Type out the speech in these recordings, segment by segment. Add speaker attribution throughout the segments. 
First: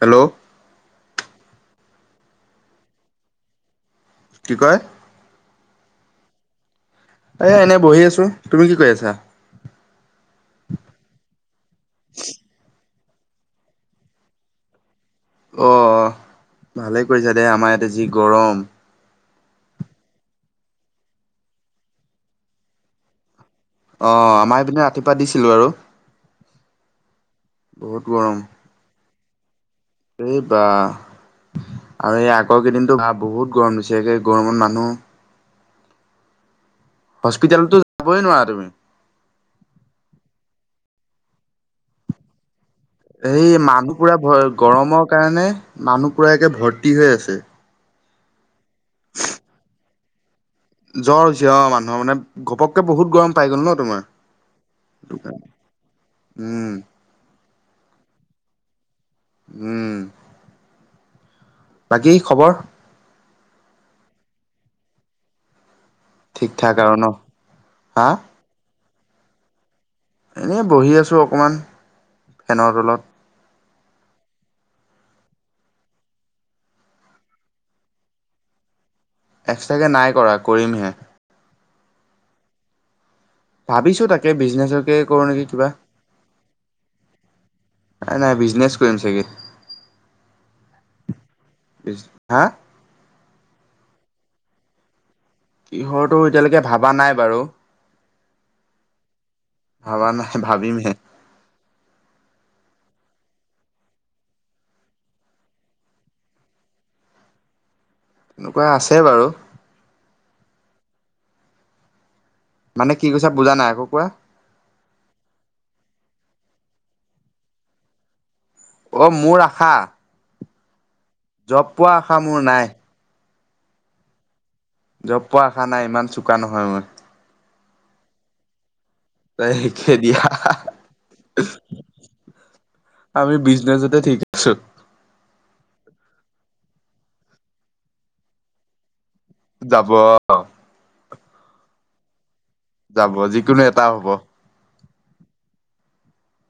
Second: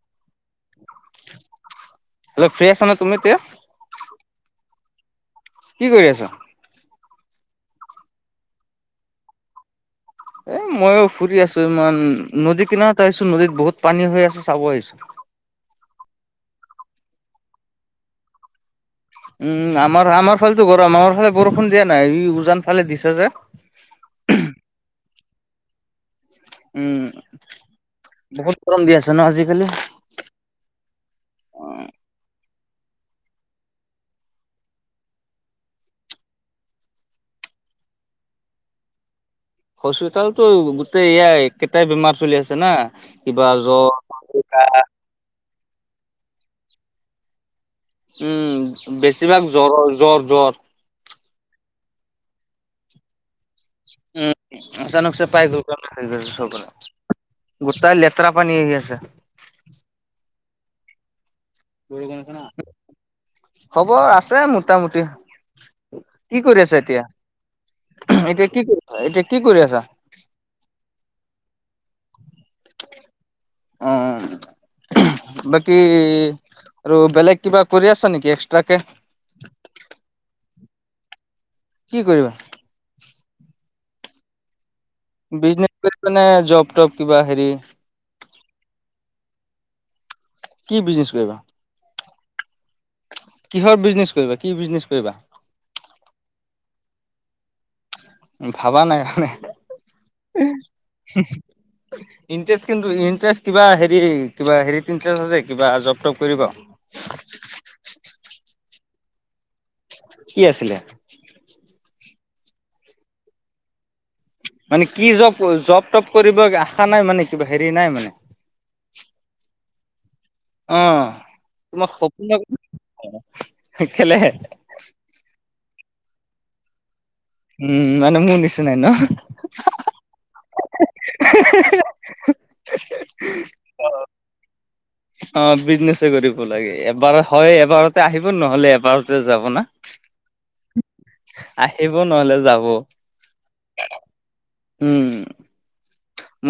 Speaker 1: Hello?
Speaker 2: Hello free আছা নে তুমি এতিয়া?
Speaker 1: কি কয়?
Speaker 2: কি কৰি আছা?
Speaker 1: এ এনে বহি আছো। তুমি কি কৰি আছা?
Speaker 2: এ মইয়ো ফুৰি আছো ইমান নদী কিনাৰত আহিছো নদীত বহুত পানী হৈ আছে চাব আহিছো।
Speaker 1: অ' ভালে কৰিছা দে আমাৰ ইয়াতে যি গৰম।
Speaker 2: উম, আমাৰ আমাৰ ফালেতো গৰম আমাৰ ফালে বৰষুণ দিয়া নাই ই উজান ফালে দিছে যে।
Speaker 1: অ' আমাৰ এইপিনে ৰাতিুৱা দিছিল বাৰু,
Speaker 2: উম
Speaker 1: বহুত গৰম।
Speaker 2: গৰম দি আছে ন' আজিকালি?
Speaker 1: এই বা আৰু এই আগৰ কেইদিনতো বা বহুত গৰম দিছে একে গৰমত মানুহ হস্পিতালতো যাবই নোৱাৰা তুমি।
Speaker 2: হস্পিতালতো গোটেই এইয়াই একেইটাই বেমাৰ চলি আছে না। কিবা
Speaker 1: এই
Speaker 2: জ্বৰ
Speaker 1: মানুহ পুৰা ভ গৰমৰ কাৰণে মানুহ পুৰাে একে ভৰ্তি হৈ আছে।
Speaker 2: উম, বেছিভাগ জ্বৰৰ জ্বৰ জ্বৰ।
Speaker 1: জ্বৰ হৈছে অ', মানুহৰ মানে ঘপকে বহুত গৰম পাই গ'ল ন'। তোমাৰ
Speaker 2: উম, অচানক
Speaker 1: উম
Speaker 2: [unintelligible] গোটাই লেতেৰা পানী আহি আছে।
Speaker 1: উম। বাকী খবৰ
Speaker 2: [unintelligible] খবৰ আছে মোটামুটি। কি
Speaker 1: ঠিক
Speaker 2: কৰি
Speaker 1: ঠাক
Speaker 2: আছা
Speaker 1: আৰু
Speaker 2: এতিয়া
Speaker 1: ন হা
Speaker 2: এতিয়া কি কৰি এতিয়া কি কৰি আছা?
Speaker 1: এনেই বহি আছোঁ অকণমান ফেনৰ তলত।
Speaker 2: অ'। বাকী আৰু বেলেগ কিবা কৰি আছা নেকি এক্সট্ৰাকে?
Speaker 1: এক্সট্ৰাকৈ নাই কৰা কৰিমহে।
Speaker 2: কি কৰিবা?
Speaker 1: ভাবিছোঁ তাকে বিজনেছত
Speaker 2: বিজনেছ কৰিবা নে জব টপ কিবা হেৰি
Speaker 1: নাই নাই বিজনেছ কৰিম চাগে।
Speaker 2: কি বিজনেছ কৰিবা?
Speaker 1: হা?
Speaker 2: কিহৰ বিজনেচ কৰিবা কি বিজনেচ কৰিবা?
Speaker 1: কিহৰটো এতিয়ালৈকে ভবা নাই বাৰু।
Speaker 2: ভাবা নাই মানে।
Speaker 1: ভাবা নাই ভাবিমহে
Speaker 2: ইণ্টাৰেষ্ট কিন্তু ইণ্টাৰেষ্ট কিবা হেৰি কিবা হেৰিত ইণ্টাৰেষ্ট আছে কিবা জব-তব কৰিব? [inaudible]
Speaker 1: তেনেকুৱা আছে বাৰু।
Speaker 2: কি আছিলে?
Speaker 1: মানে কি কৈছা বুজা নাই আকৌ কোৱা?
Speaker 2: মানে কি জব জব-টপ কৰিব আশা নাই মানে কিবা হেৰি নাই মানে?
Speaker 1: অ', মোৰ আশা?
Speaker 2: অ',
Speaker 1: জব পোৱা
Speaker 2: তোমাৰ
Speaker 1: আশা
Speaker 2: সপোন
Speaker 1: মোৰ নাই
Speaker 2: [unintelligible]
Speaker 1: জব পোৱা আশা নাই ইমান চোকা নহয় মই।
Speaker 2: উম, মানে মোৰ নিচিনাই ন'?
Speaker 1: একেই দিয়া। আমি বিজনেছতে ঠিক আছোঁ।
Speaker 2: অ', বিজনেচ কৰিব লাগে এবাৰ হয়, এবাৰতে আহিব ন'হলে এবাৰতে যাব না?
Speaker 1: যাব।
Speaker 2: আহিব ন'হলে যাব।
Speaker 1: যাব যিকোনো এটা হ'ব।
Speaker 2: উম।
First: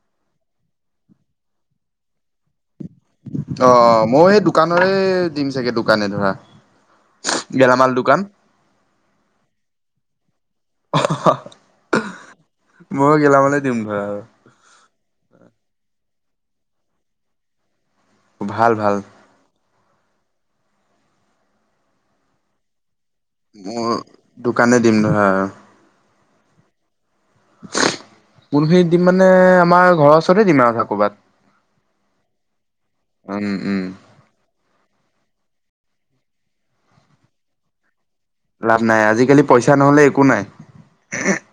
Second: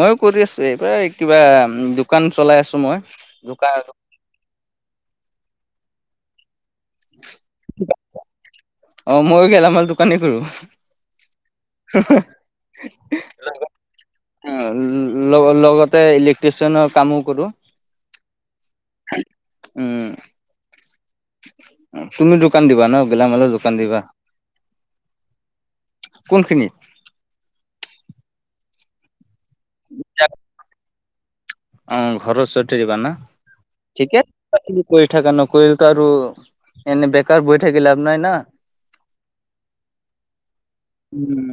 Speaker 2: ময়ো কৰি আছো এইবাৰ কিবা দোকান চলাই আছো মই। দোকান
Speaker 1: অ', মইও সেই দোকানৰে দিম চাগে দোকানে ধৰা। গেলামাল দোকান।
Speaker 2: অ', মইও গেলা মাল দোকানে কৰোঁ।
Speaker 1: ময়ো গেলামালে দিম ধৰা আৰু।
Speaker 2: লগ লগতে ইলেক্ট্ৰিচিয়ানৰ কামো কৰোঁ।
Speaker 1: ভাল ভাল।
Speaker 2: উম। তুমি দোকান দিবা ন? গেলামালৰ দোকান
Speaker 1: মোৰ
Speaker 2: দিবা
Speaker 1: দোকানে দিম ধৰা আও।
Speaker 2: কোনখিনিত?
Speaker 1: কোনখিনিত দিম মানে আমাৰ ঘৰৰ ওচৰতে দিম আৰু ধৰা ক'বাত।
Speaker 2: উম। ঘৰৰ ওচতে দিবা না। ঠিক এ কৰি থাকা ন। নকৰিলেতো আৰু এনে বেকাৰ বহি থাকি লাভ নাই না।
Speaker 1: লাভ নাই। আজিকালি পইচা নহলে একো নাই।
Speaker 2: উম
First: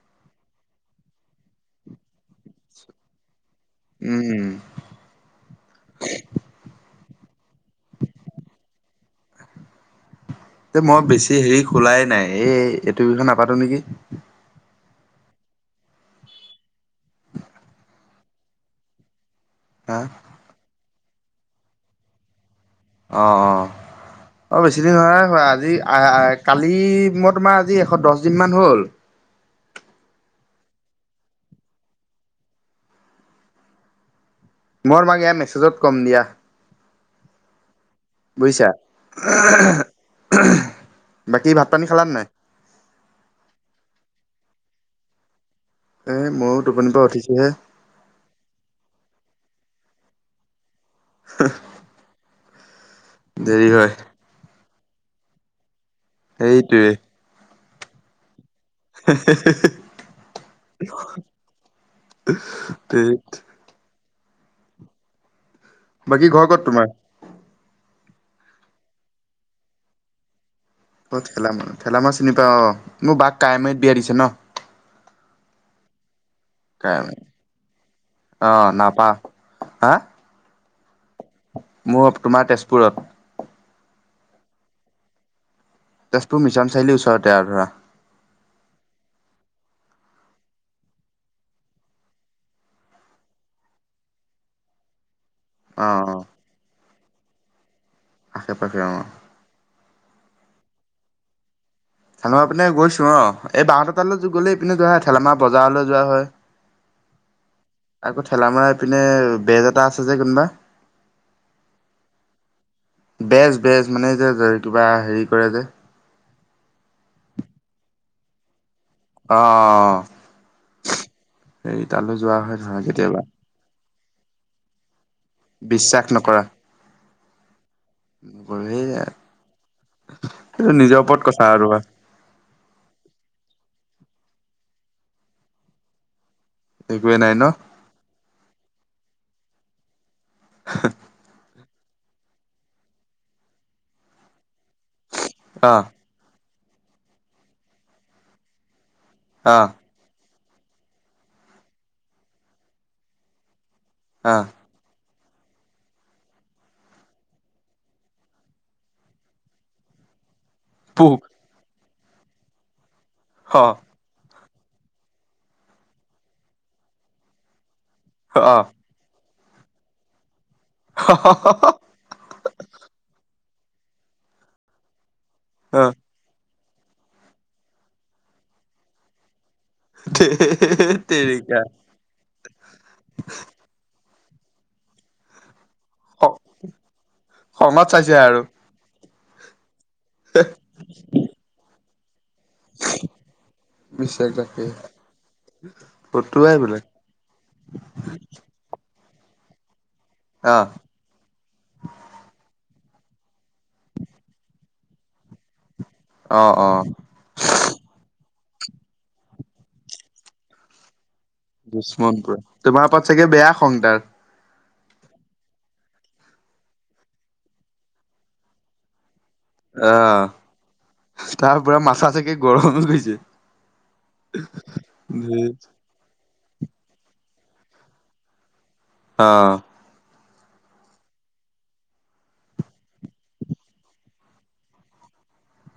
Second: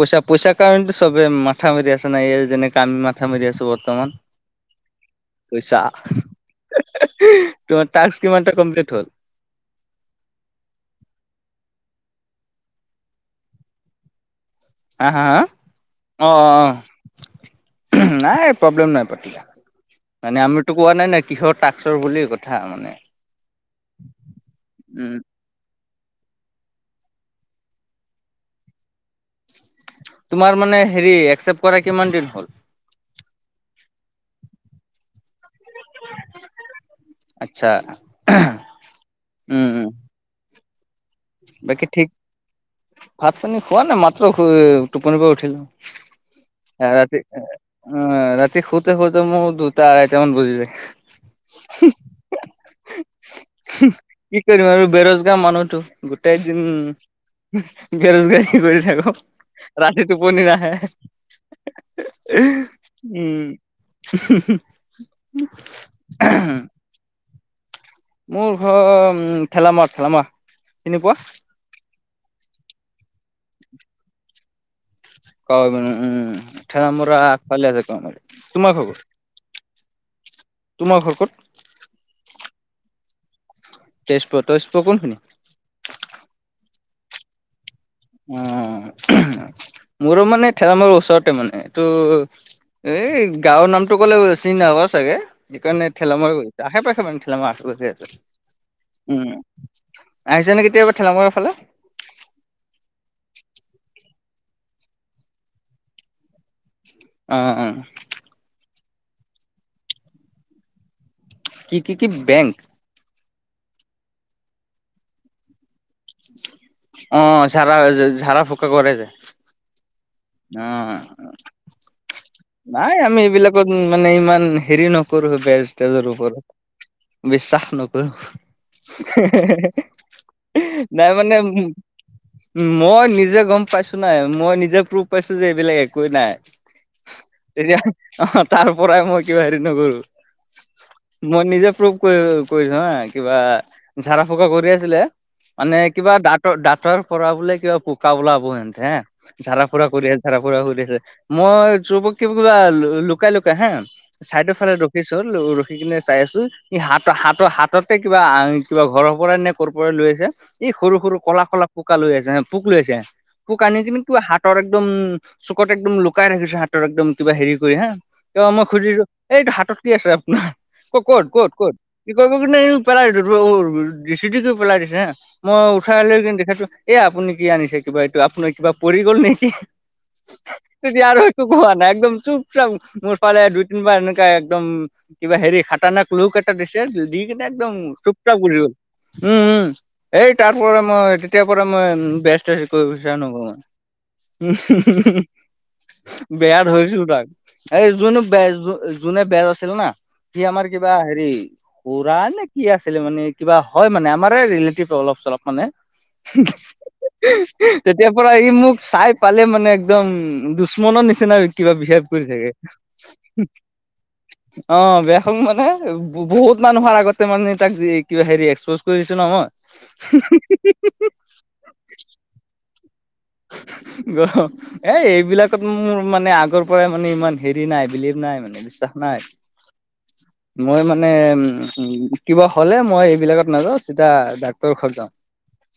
Speaker 2: পইচা। পইচাৰ কাৰণেতো চবে মাথা মাৰি আছে না। এ যেনেকে আমি মাথা মাৰি আছো বৰ্ত বৰ্তমান।
Speaker 1: উম
Speaker 2: পইছা। তোমাৰ টাস্ক কিমানটা কমপ্লিট হ'ল?
Speaker 1: এ মই বেছি হেৰি খোলাই নাই। এই এইটো বিষয় নাপাতো নেকি।
Speaker 2: হা। হা। হা। অ। অ।
Speaker 1: [inaudible]
Speaker 2: নাই। প্ৰব্লেম নাই পাতিলে।
Speaker 1: হা
Speaker 2: মানে আমি টো কোৱা নাই না। কিহৰ টাস্কৰ বুলি কথা মানে
Speaker 1: অ। অ। অ' বেছি দিন হোৱা
Speaker 2: উম
Speaker 1: নাই [unintelligible] আজি এ এ কালি মই তোমাৰ আজি এশ দছদিনমান হ'ল।
Speaker 2: তোমাৰ মানে হেৰি একচেপ্ট কৰা কিমান দিন হ'ল? [inaudible]
Speaker 1: মোৰ মা এয়া মেছেজত ক'ম দিয়া।
Speaker 2: আচ্ছা।
Speaker 1: বুজিছা?
Speaker 2: উম উম
Speaker 1: ভাত পানী
Speaker 2: বাকী ঠিক,
Speaker 1: খালানে নাই
Speaker 2: ভাত পানী খোৱা নাই। মাত্ৰ টোপনিৰ পৰা উঠিলো।
Speaker 1: এ ময়ো টোপনিৰ
Speaker 2: এ
Speaker 1: পৰা
Speaker 2: ৰাতি
Speaker 1: উঠিছোহে
Speaker 2: উ ৰাতি শুতে- শুতে মোৰ দুটা -আঢ়াইটামান বাজি যায়। [unintelligible]
Speaker 1: দেৰি হয়।
Speaker 2: কি কৰিম আৰু। বেৰোজগাৰ মানুহতো। গোটেই দিন
Speaker 1: সেইটোৱে
Speaker 2: উ- বেৰোজগাৰ কৰি থাকো। ৰাতি টোপনি নাহে।
Speaker 1: ধেৎ।
Speaker 2: উম, [unintelligible]
Speaker 1: বাকী ঘৰ ক'ত তোমাৰ?
Speaker 2: মোৰ ঘৰ ঠেলামা। ঠেলামা।
Speaker 1: অ ঠেলামা। ঠেলামা চিনি পাৱ? অ মোৰ বাক কাৱৈমাৰীত বিয়া দিছে ন।
Speaker 2: কাৱৈম [unintelligible] উম। ঠেলামৰা
Speaker 1: কাৱৈমাৰী
Speaker 2: আগফালে আছে কাৱৈমাৰিত।
Speaker 1: অ
Speaker 2: তোমাৰ ভাগৰ
Speaker 1: নাপা হা।
Speaker 2: তোমাৰ ঘৰ ক'ত?
Speaker 1: মোৰ তোমাৰ তেজপুৰত।
Speaker 2: তেজপুৰত। তেজপুৰ কোনখিনিত?
Speaker 1: তেজপুৰ মিছন চাৰিআলিৰ ওচৰতে, আৰু ধৰা।
Speaker 2: অ'হ। মোৰো মানে ঠেলামাৰা ওচৰতে মানে। এইটো এই গাঁৱৰ নামটো ক'লে চিনি নাপাবা চাগেৱ
Speaker 1: অ
Speaker 2: সেইকাৰণে
Speaker 1: অ
Speaker 2: ঠেলামাৰা ক। আশে-পাশে মানে ঠেলামাৰা আশে-পাশে
Speaker 1: আশে পাশে অ
Speaker 2: আছে। উম। আহিছা নে কেতিয়াবা ঠেলামৰাৰ ফালে?
Speaker 1: ঠেলেমাৰা পিনে গৈছো। অহ। এই বা হতৰ তালৈ গ'লে এইপিনে যোৱা হয়। ঠেলেমাৰা বজাৰলৈ যোৱা হয়।
Speaker 2: অহ। অ।
Speaker 1: আকৌ ঠেলামৰা পিনে বেজ এটা আছে যে কোনোবা
Speaker 2: কি? কি? কি? বেংক?
Speaker 1: বেজ। বেজ। মানে যে কিবা হেৰি কৰে যে।
Speaker 2: অ' জাৰা -জাৰা -ফুকা কৰে যে।
Speaker 1: অ, অ, অ,
Speaker 2: উম,
Speaker 1: সেই তালৈ যোৱা হয় ধৰা
Speaker 2: নাই আমি
Speaker 1: কেতিয়াবা
Speaker 2: এইবিলাকত মানে ইমান হেৰি নকৰো বেজ
Speaker 1: বিশ্বাস
Speaker 2: তেজৰ
Speaker 1: নকৰা
Speaker 2: ওপৰত। বিশ্বাস নক নকৰো
Speaker 1: সেই এইটো নিজৰ
Speaker 2: [unintelligible] নাই
Speaker 1: ওপৰত
Speaker 2: মানে,
Speaker 1: কথা আৰু
Speaker 2: উম, উম, মই নিজে গম পাইছো নাই, মই নিজে প্ৰুভ পাইছো যে এইবিলাক একোৱেই নাই।
Speaker 1: একোৱেই নাই ন।
Speaker 2: তেতিয়া অ, তাৰ পৰাই মই কিবা হেৰি নকৰো, মই নিজে প্ৰুভ কৰিছ হা, কিবা ঝাৰা ফুকা কৰি আছিলে মানে কিবা দাঁত দাঁতৰ পৰা বোলে কিবা পোকা অলাব হে, ঝাৰা ফুৰা কৰি জাৰা ফুৰা কৰিছে মই ত কিবা লুকাই, লুকাই হা চাইডৰ ফালে পিছল হ'ল ৰখি কিনে চাই আছো, হাত, হাতৰ হাততে কিবা কিবা ঘৰৰ পৰা এ পৰা লৈ আছে এই সৰু সৰু ক'লা ক'লা পোকা লৈ আছে পোক লৈছে পোক আনি কিবা তোৰ হাত হাতৰ একদম চুকত একদম লুকাই ৰাখিছো, হাতৰ একদম কিবা হেৰি কৰি হা, কা, মই খুজিলো এইটো হাতত কি আছে আপোনাৰ, ক' ক'ত, ক'ত, ক'ত, কি কৰিব কিন্তু পেলাই দিছো চিতিকি পেলাই দিছে হা মই উঠাই লৈ কিন্তু দেখাইছো। এ, আপুনি কি আনিছে কিবা এইটো আপুনাৰ কিবা পৰি গ'ল নেকি। তেতিয়া আৰু একো
Speaker 1: ধেইট-তেৰিকা।
Speaker 2: কোৱা একদম চুপ-চাপ মোৰ ফালে দুই তিনিবাৰ এনেকে একদম কিবা হেৰি খাতৰানাক
Speaker 1: খ-
Speaker 2: কলকেইটা দিছে যদি কেনে একদম
Speaker 1: খঙত চাইছে আৰু
Speaker 2: চুপ-চাপ গোচি গৈছে, উম, উম, এই তাৰ পৰা মই তেতিয়াৰ পৰা মই বেচ তেনেকৈ বিশ্বাস নকৰো। উম, হয়,
Speaker 1: মিছা তাকে
Speaker 2: হয়, হম
Speaker 1: ফটুৱাই
Speaker 2: বেয়া
Speaker 1: বোলে
Speaker 2: ধৰিছো তাক। এই যোন- বেজ যোনে বেজ আছিল না, সি
Speaker 1: আহ
Speaker 2: আমাৰ কিবা হেৰি খুৰা নে কি আছিলে মানে কিবা হয় মানে আমাৰে ৰিলেটিভ অলপ-চলপ মানে।
Speaker 1: অ, অ,
Speaker 2: তেতিয়াৰ পৰা ই মোক চাই পালে, মানে এক্দম দুশ্মনৰ নিচিনা কিবা বিহেব
Speaker 1: দুশ্মন
Speaker 2: কৰি
Speaker 1: পুৰা
Speaker 2: থাকে।
Speaker 1: তোমাৰ ওপৰত চাগে বেয়া খং তাৰ
Speaker 2: [inaudible] অ, বেয়া হ'ব মানে, বহুত মানুহৰ আগতে মানে তাক কিবা হেৰি এক্সপজ কৰি দিছো ন মই
Speaker 1: আহ, তাৰ পৰা মাথা চাগে গৰম গৈছে।
Speaker 2: গৰম এ, এইবিলাকত মোৰ মানে আগৰ পৰাই মানে ইমান হেৰি নাই, বিলিভ নাই মানে বিশ্বাস নাই।
Speaker 1: অ
Speaker 2: মই মানে উম, মোটিব হ'লে মই এইবিলাকত নাযাওঁ চিধা‌ ডাক্তৰৰ ঘৰত যাওঁ।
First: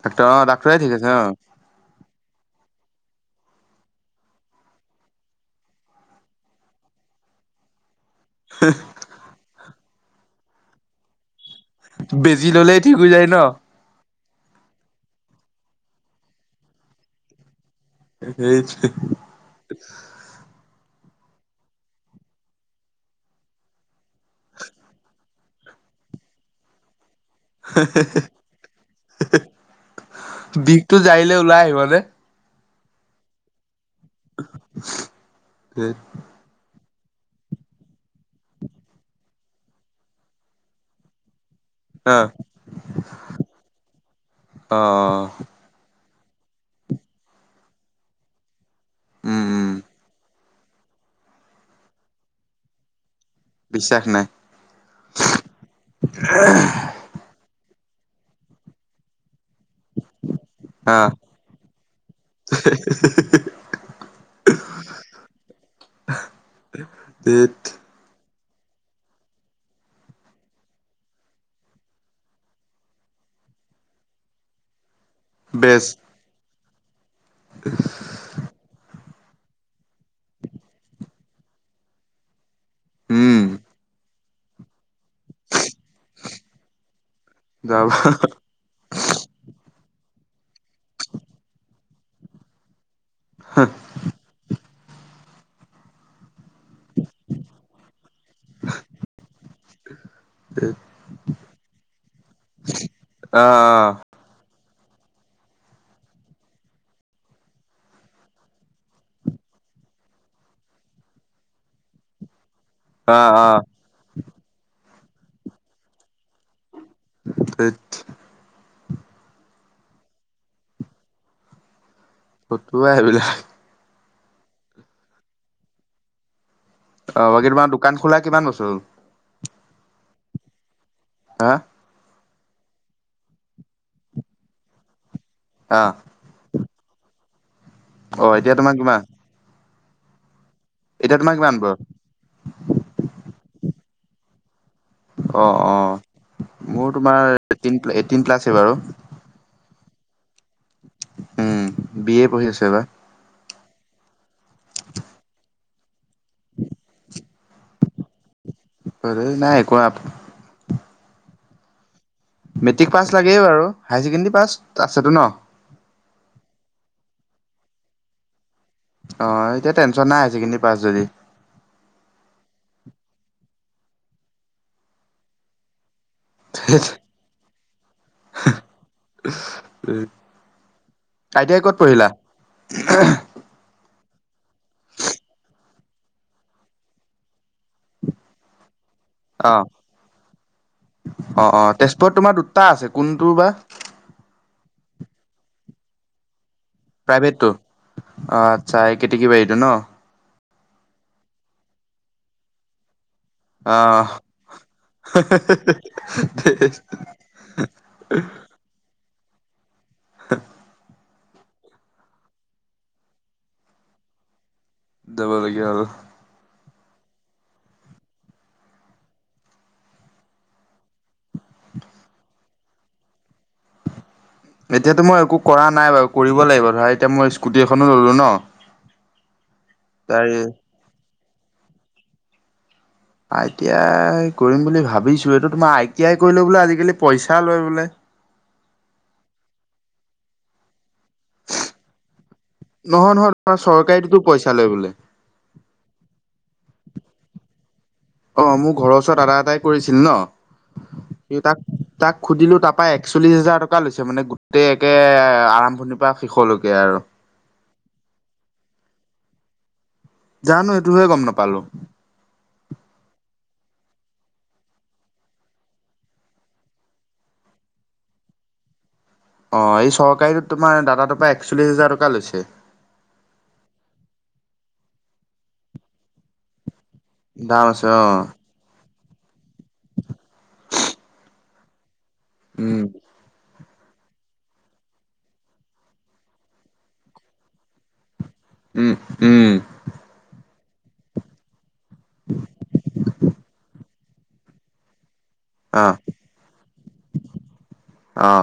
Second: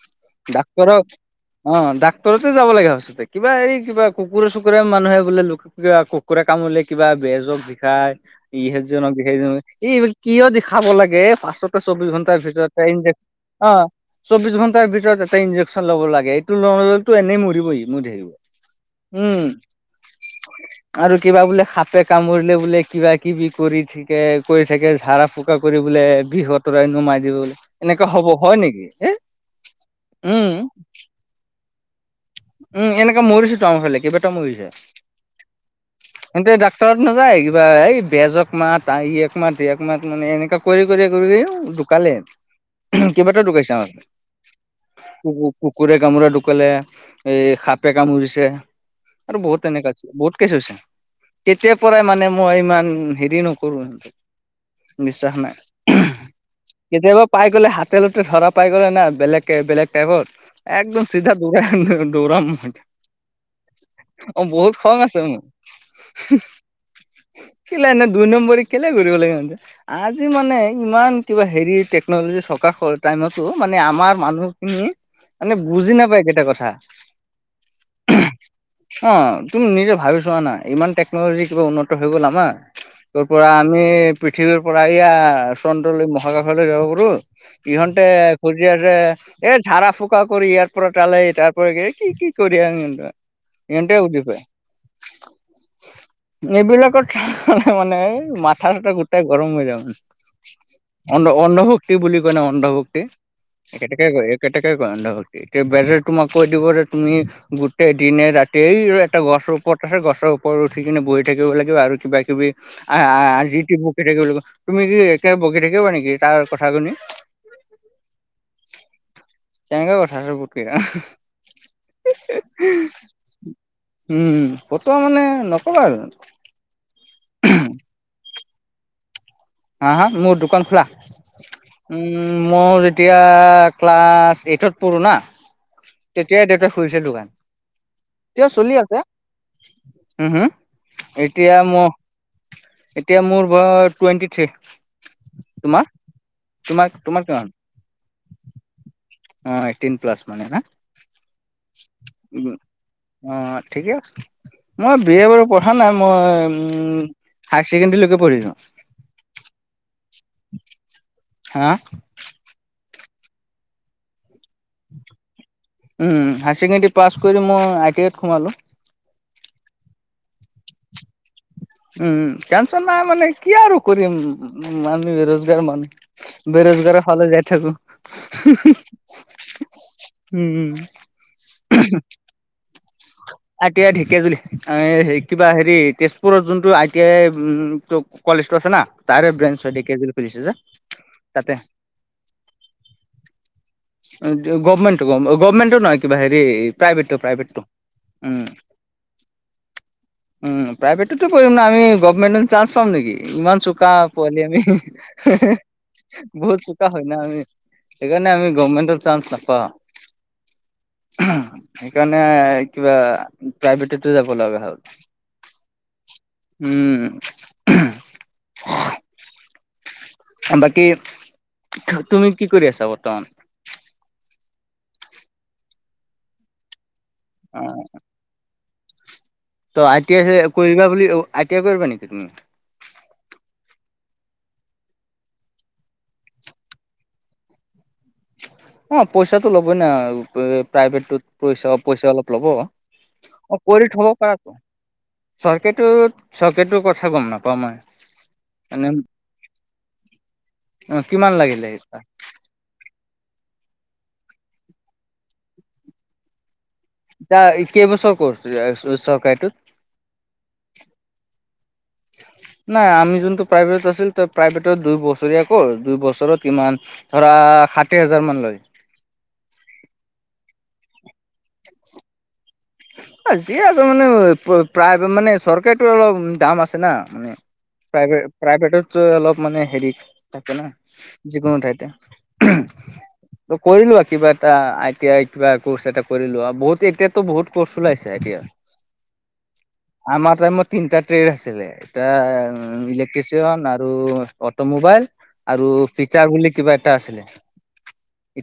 Speaker 1: ডাক্তৰ অ ডাক্তৰে ঠিক
Speaker 2: ডাক্তৰক
Speaker 1: আছে অ
Speaker 2: অ, ডাক্ত তৰতে যাব লাগে সঁচা, কিবা এই কিবা কুকুৰে-চুকুৰে মানুহে বোলে। লোক কিবা, কুকুৰে কামোলে কিবা বেজক দেখাই। ইহেজনক-সেইজনক এই কিয় দেখাব লাগে পাছত চৌবিশ ঘণ্টাৰ
Speaker 1: বেজি ললে
Speaker 2: ভিতৰত
Speaker 1: ঠিক হৈ যায় ন
Speaker 2: ইনযেক-অ, চৌবিশ ঘণ্টাৰ ভিতৰত এটা ইন্জেকশ্যন ল'ব লাগে, এইটো নললে এনেই মৰিব ই [unintelligible]
Speaker 1: সেইটোৱে।
Speaker 2: উম, আৰু কিবা বোলে সাপে কামুৰিলে বোলে, কিবা-কিবি- কৰি থ গতিকে কৈ থাকে ঝড়া ফুকা কৰিব বোলে, বিশ অতৰাই নোমাই দিওঁ। এনেকুৱা হ'ব হয় নেকি হে উম,
Speaker 1: তোৰ যাৰিলে ওলাই আহিব দে
Speaker 2: উম, এনেকে মৰিছেটো আমাৰ ফালে কেইবাটাও মৰিলে।
Speaker 1: [inaudible]
Speaker 2: এন্তে ডাক্তৰত নাযায় কিবা, এই বেজক মাত ইক মাত একক মাত মানে এনেকুৱা কৰি, কৰি, কৰি, কৰি, ঢোকালে
Speaker 1: অ
Speaker 2: কেইবাটাও ঢোকাইছে
Speaker 1: অ
Speaker 2: আমা কুকুৰে কামোৰে ঢুকালে, এ সাপে কামুৰিছে
Speaker 1: উম
Speaker 2: আৰু বহুত
Speaker 1: উম
Speaker 2: এনেকা আ, বহুত কি চছেোন [unintelligible] কেতিয়াৰ পৰাই মানে মই ইমান হেৰি নক কৰো
Speaker 1: বিশ্বাস নাই
Speaker 2: বিশ্বাস নাই। কেতিয়াবা পাই গ'লে হাতে লতে ধৰা পাই গ'লে না বেলেগ বেলেগ টাইপত
Speaker 1: আহ
Speaker 2: একদম চিধা দৌৰা দৌৰাম
Speaker 1: [unintelligible]
Speaker 2: অ' বহুত খং আছে মোৰ।
Speaker 1: দে [unintelligible]
Speaker 2: এনে দুই নম্বৰী কেলে কৰিব লাগে ইহ'তে। আজি মানে ইমান কিবা হেৰি টেকনলজি থকা টাইমতো মানে আমাৰ মানুহ খিনি মানে বুজি নাপায় কেইটা কথা।
Speaker 1: উ [unintelligible]
Speaker 2: অ' তুমি নিজে ভাবি চোৱা না, ইমান টেকনলজি কিবা উন্নত হৈ গ'ল। আমাৰ ক'ৰ
Speaker 1: উম
Speaker 2: পৰা আমি পৃথিৱীৰ পৰা এয়া চন্দ্ৰলৈ মহাকাশৈ যাব পাৰো।
Speaker 1: যাবা
Speaker 2: ইহতে ফচি আছে, এই জাৰা ফুকা কৰি ইয়াৰ পৰা তালে তাৰ পৰা কি কি কৰি আহ সিহ'তে। সিহ'তে বুজি পায়। এইবিলাক চালে মানে ম মাথা চাথা গোটেই গৰম হৈ যাম। অন্ অন্ধভক্তি বুলি কয় ন অন্ধভক্তি
Speaker 1: আহ
Speaker 2: একেটকে কয় একেটকে কয় অন্ধভক্তি এতিয়া বেজে তোমাক কৈ দিব যে তুমি গোটেই দিনে ৰাতিয় এটা গছৰ ওপৰত তাৰ পিছত গছৰ ওপৰত উঠি কিনে বহি থাকিব লাগিব আৰু কিবা কিবি
Speaker 1: আহ আহ
Speaker 2: আজি বকি থাকিব লাগিব। তুমি কি একে বকি থাকিবা নেকি তাৰ কথা শুনি।
Speaker 1: ত [unintelligible]
Speaker 2: চেংঙা কথা কুটক [unintelligible]
Speaker 1: সেইবিলাক
Speaker 2: উম, ফটুৱা মানে নকবা আৰু।
Speaker 1: অ' বাকী তোমাৰ দোকান খোলা কিমান বছৰ হ'ল?
Speaker 2: হা -হা -মোৰ দোকান খোলা।
Speaker 1: হা
Speaker 2: উ মই যেতিয়া ক্লাছ এইটত পঢ়োঁ না
Speaker 1: আহ
Speaker 2: তেতিয়াই দেউতাই খুলিছে দোকান,
Speaker 1: অ
Speaker 2: এতিয়াও
Speaker 1: এতিয়া
Speaker 2: চলি
Speaker 1: তোমাৰ
Speaker 2: আছে।
Speaker 1: কিমান
Speaker 2: উ হু
Speaker 1: তোমাৰ কিমান
Speaker 2: এতিয়া
Speaker 1: বয়স
Speaker 2: মই এতিয়া মোৰ টুৱেণ্টি থ্ৰী।
Speaker 1: অ
Speaker 2: তোমাৰ, তোমাৰ, তোমাৰ, কিমান?
Speaker 1: এইট এইটিন প্লাছে বাৰু।
Speaker 2: অ' এইটিন প্লাছ মানে না।
Speaker 1: উম বি এ পঢ়ি আছো এইবাৰ।
Speaker 2: অ' ঠিকে আছে মই বি এ বাৰু পঢ়া নাই, মই হাই ছেকেণ্ডেৰী লৈকে পঢ়িলো।
Speaker 1: এই নাই একোৱা
Speaker 2: হা
Speaker 1: মেট্ৰিক পাছ লাগেই বাৰু, হায়াৰ ছেকেণ্ডেৰী পাছ আছেতো ন?
Speaker 2: হায়াৰ ছেকেণ্ডেৰী পাছ কৰি মই আই টি আইত সোমালোঁ।
Speaker 1: অ' এতিয়া টেনচন নাই হাই ছেকেণ্ডেৰী পাছ যদি।
Speaker 2: উম, টেনচন নাই মানে কি আৰু কৰিম মানি বেৰোজগাৰ মানুহ। বেৰোজগাৰ ফালে যাই থাকো। হুম
Speaker 1: আই টা আই ক'ত পঢ়িলা?
Speaker 2: আই টি আই ঢেকেজুলি কিবা হেৰি তেজপুৰত যোনটো আই টি আই। উম কলেজ টো আছে না তাৰে
Speaker 1: অ
Speaker 2: ব্ৰেঞ্চ হয় ঢেকিয়াজুলী খুলিছে যে
Speaker 1: অ
Speaker 2: তাতে।
Speaker 1: অ তেজপুৰত তোমাৰ দুটা আছে কোনটো বা
Speaker 2: গভমেণ্ট গভমেণ্টটো নহয় কিবা হেৰি প্ৰাইভেটটো প্ৰাইভেটটো। উম
Speaker 1: অ' আচ্ছা এই কেতেকী বাঢ়ীতো ন?
Speaker 2: উম প্ৰাইভেটতো কৰিম ন আমি গভৰ্মণ্টে চান্স পাম নেকি? ইমান
Speaker 1: অ
Speaker 2: চোকা পোৱালি আমি বহুত চোকা হয় ন আমি সেইকাৰণে আমি গৰৰ্মেন্ত চাঞ্চ নাপাওঁ। সেইকাৰণে কিবা প্ৰাইভেটতো যাব লগা হ'ল
Speaker 1: যাবলগীয়া হ'ল
Speaker 2: উম বাকী তুমি কি কৰি আছা বৰ্তমান?
Speaker 1: এতিয়াতো মই একো কৰা নাই বাৰু কৰিব লাগিব ধৰা এতিয়া মই স্কুটি
Speaker 2: অ',
Speaker 1: এখনো ল'লো ন
Speaker 2: ত' আইটি
Speaker 1: তাৰে
Speaker 2: আই কৰিবা বুলি আইটিযাই কৰিবা নেকি?
Speaker 1: আই টি আই কৰিম বুলি ভাবিছোঁ এইটো তোমাৰ আই টি আই কৰিলে বোলে আজিকালি পইচা লয় বোলে
Speaker 2: অ পইচাটো ল'বই ন প্ৰাইভেটত পইচা পইচা অলপ ল'ব
Speaker 1: নহয় নহয় তোমাৰ চৰকাৰীটো পইচা লয় বোলে।
Speaker 2: চাকৰিটো চৰকাৰি টো কথা গম নাপাওঁ মই
Speaker 1: অ মোৰ
Speaker 2: মানে
Speaker 1: ঘৰৰ ওচৰত দাদা এটাই কৰিছিল ন
Speaker 2: অ', কিমান
Speaker 1: কি তাক
Speaker 2: লাগিলে
Speaker 1: তাক সুধিলোঁ তাৰ পৰাৰা একচল্লিছ হাজাৰ টকা লৈছে মানে গোটেই একে আৰম্ভণিৰ পৰা শেষলৈকে আৰু
Speaker 2: এতিয়া কেইবছৰ ক্ৰছ চৰকাৰীটোত
Speaker 1: জানো সেইটোহয়ে গম নাপালো
Speaker 2: [inaudible] নাই আমি যোনটো প্ৰাইভেট আছিল ত প্ৰাইভেটত দুই বছৰীয়া ক্ৰছ দুই বছৰত কিমান ধৰা ষাঠি হাজাৰ মান লয়
Speaker 1: অ', এই চৰকাৰীটো তোমাৰ দাদাটোৰ পৰা একচল্লিশ হাজাৰ টকা লৈছে।
Speaker 2: আজি আছে মানে প্ৰায় মানে চৰকাৰীটো অলপ দাম আছে না। এ
Speaker 1: দাম আছে অ
Speaker 2: প্ৰাইভেত প্ৰাইভেটতো অলপ মানে হেৰি থাকে ন' যিকোনো ঠাইতে।
Speaker 1: উম।
Speaker 2: ত কৰিলো আৰু কিবা এটা আই টি আই কিবা ক্ৰছ এটা কৰি লোৱা আৰু বহুত এতিয়াতো বহুত ক্ৰছ ওলাইছে এতিয়া
Speaker 1: উম উম
Speaker 2: আমাৰ টাইমত তিনিটা ট্ৰেড আছিলে এটা ইলেক্ট্ৰিচিয়ন আৰু মোবাইল আৰু
Speaker 1: অ
Speaker 2: ফিচাৰ বুলি কিবা এটা আছিলে
Speaker 1: অ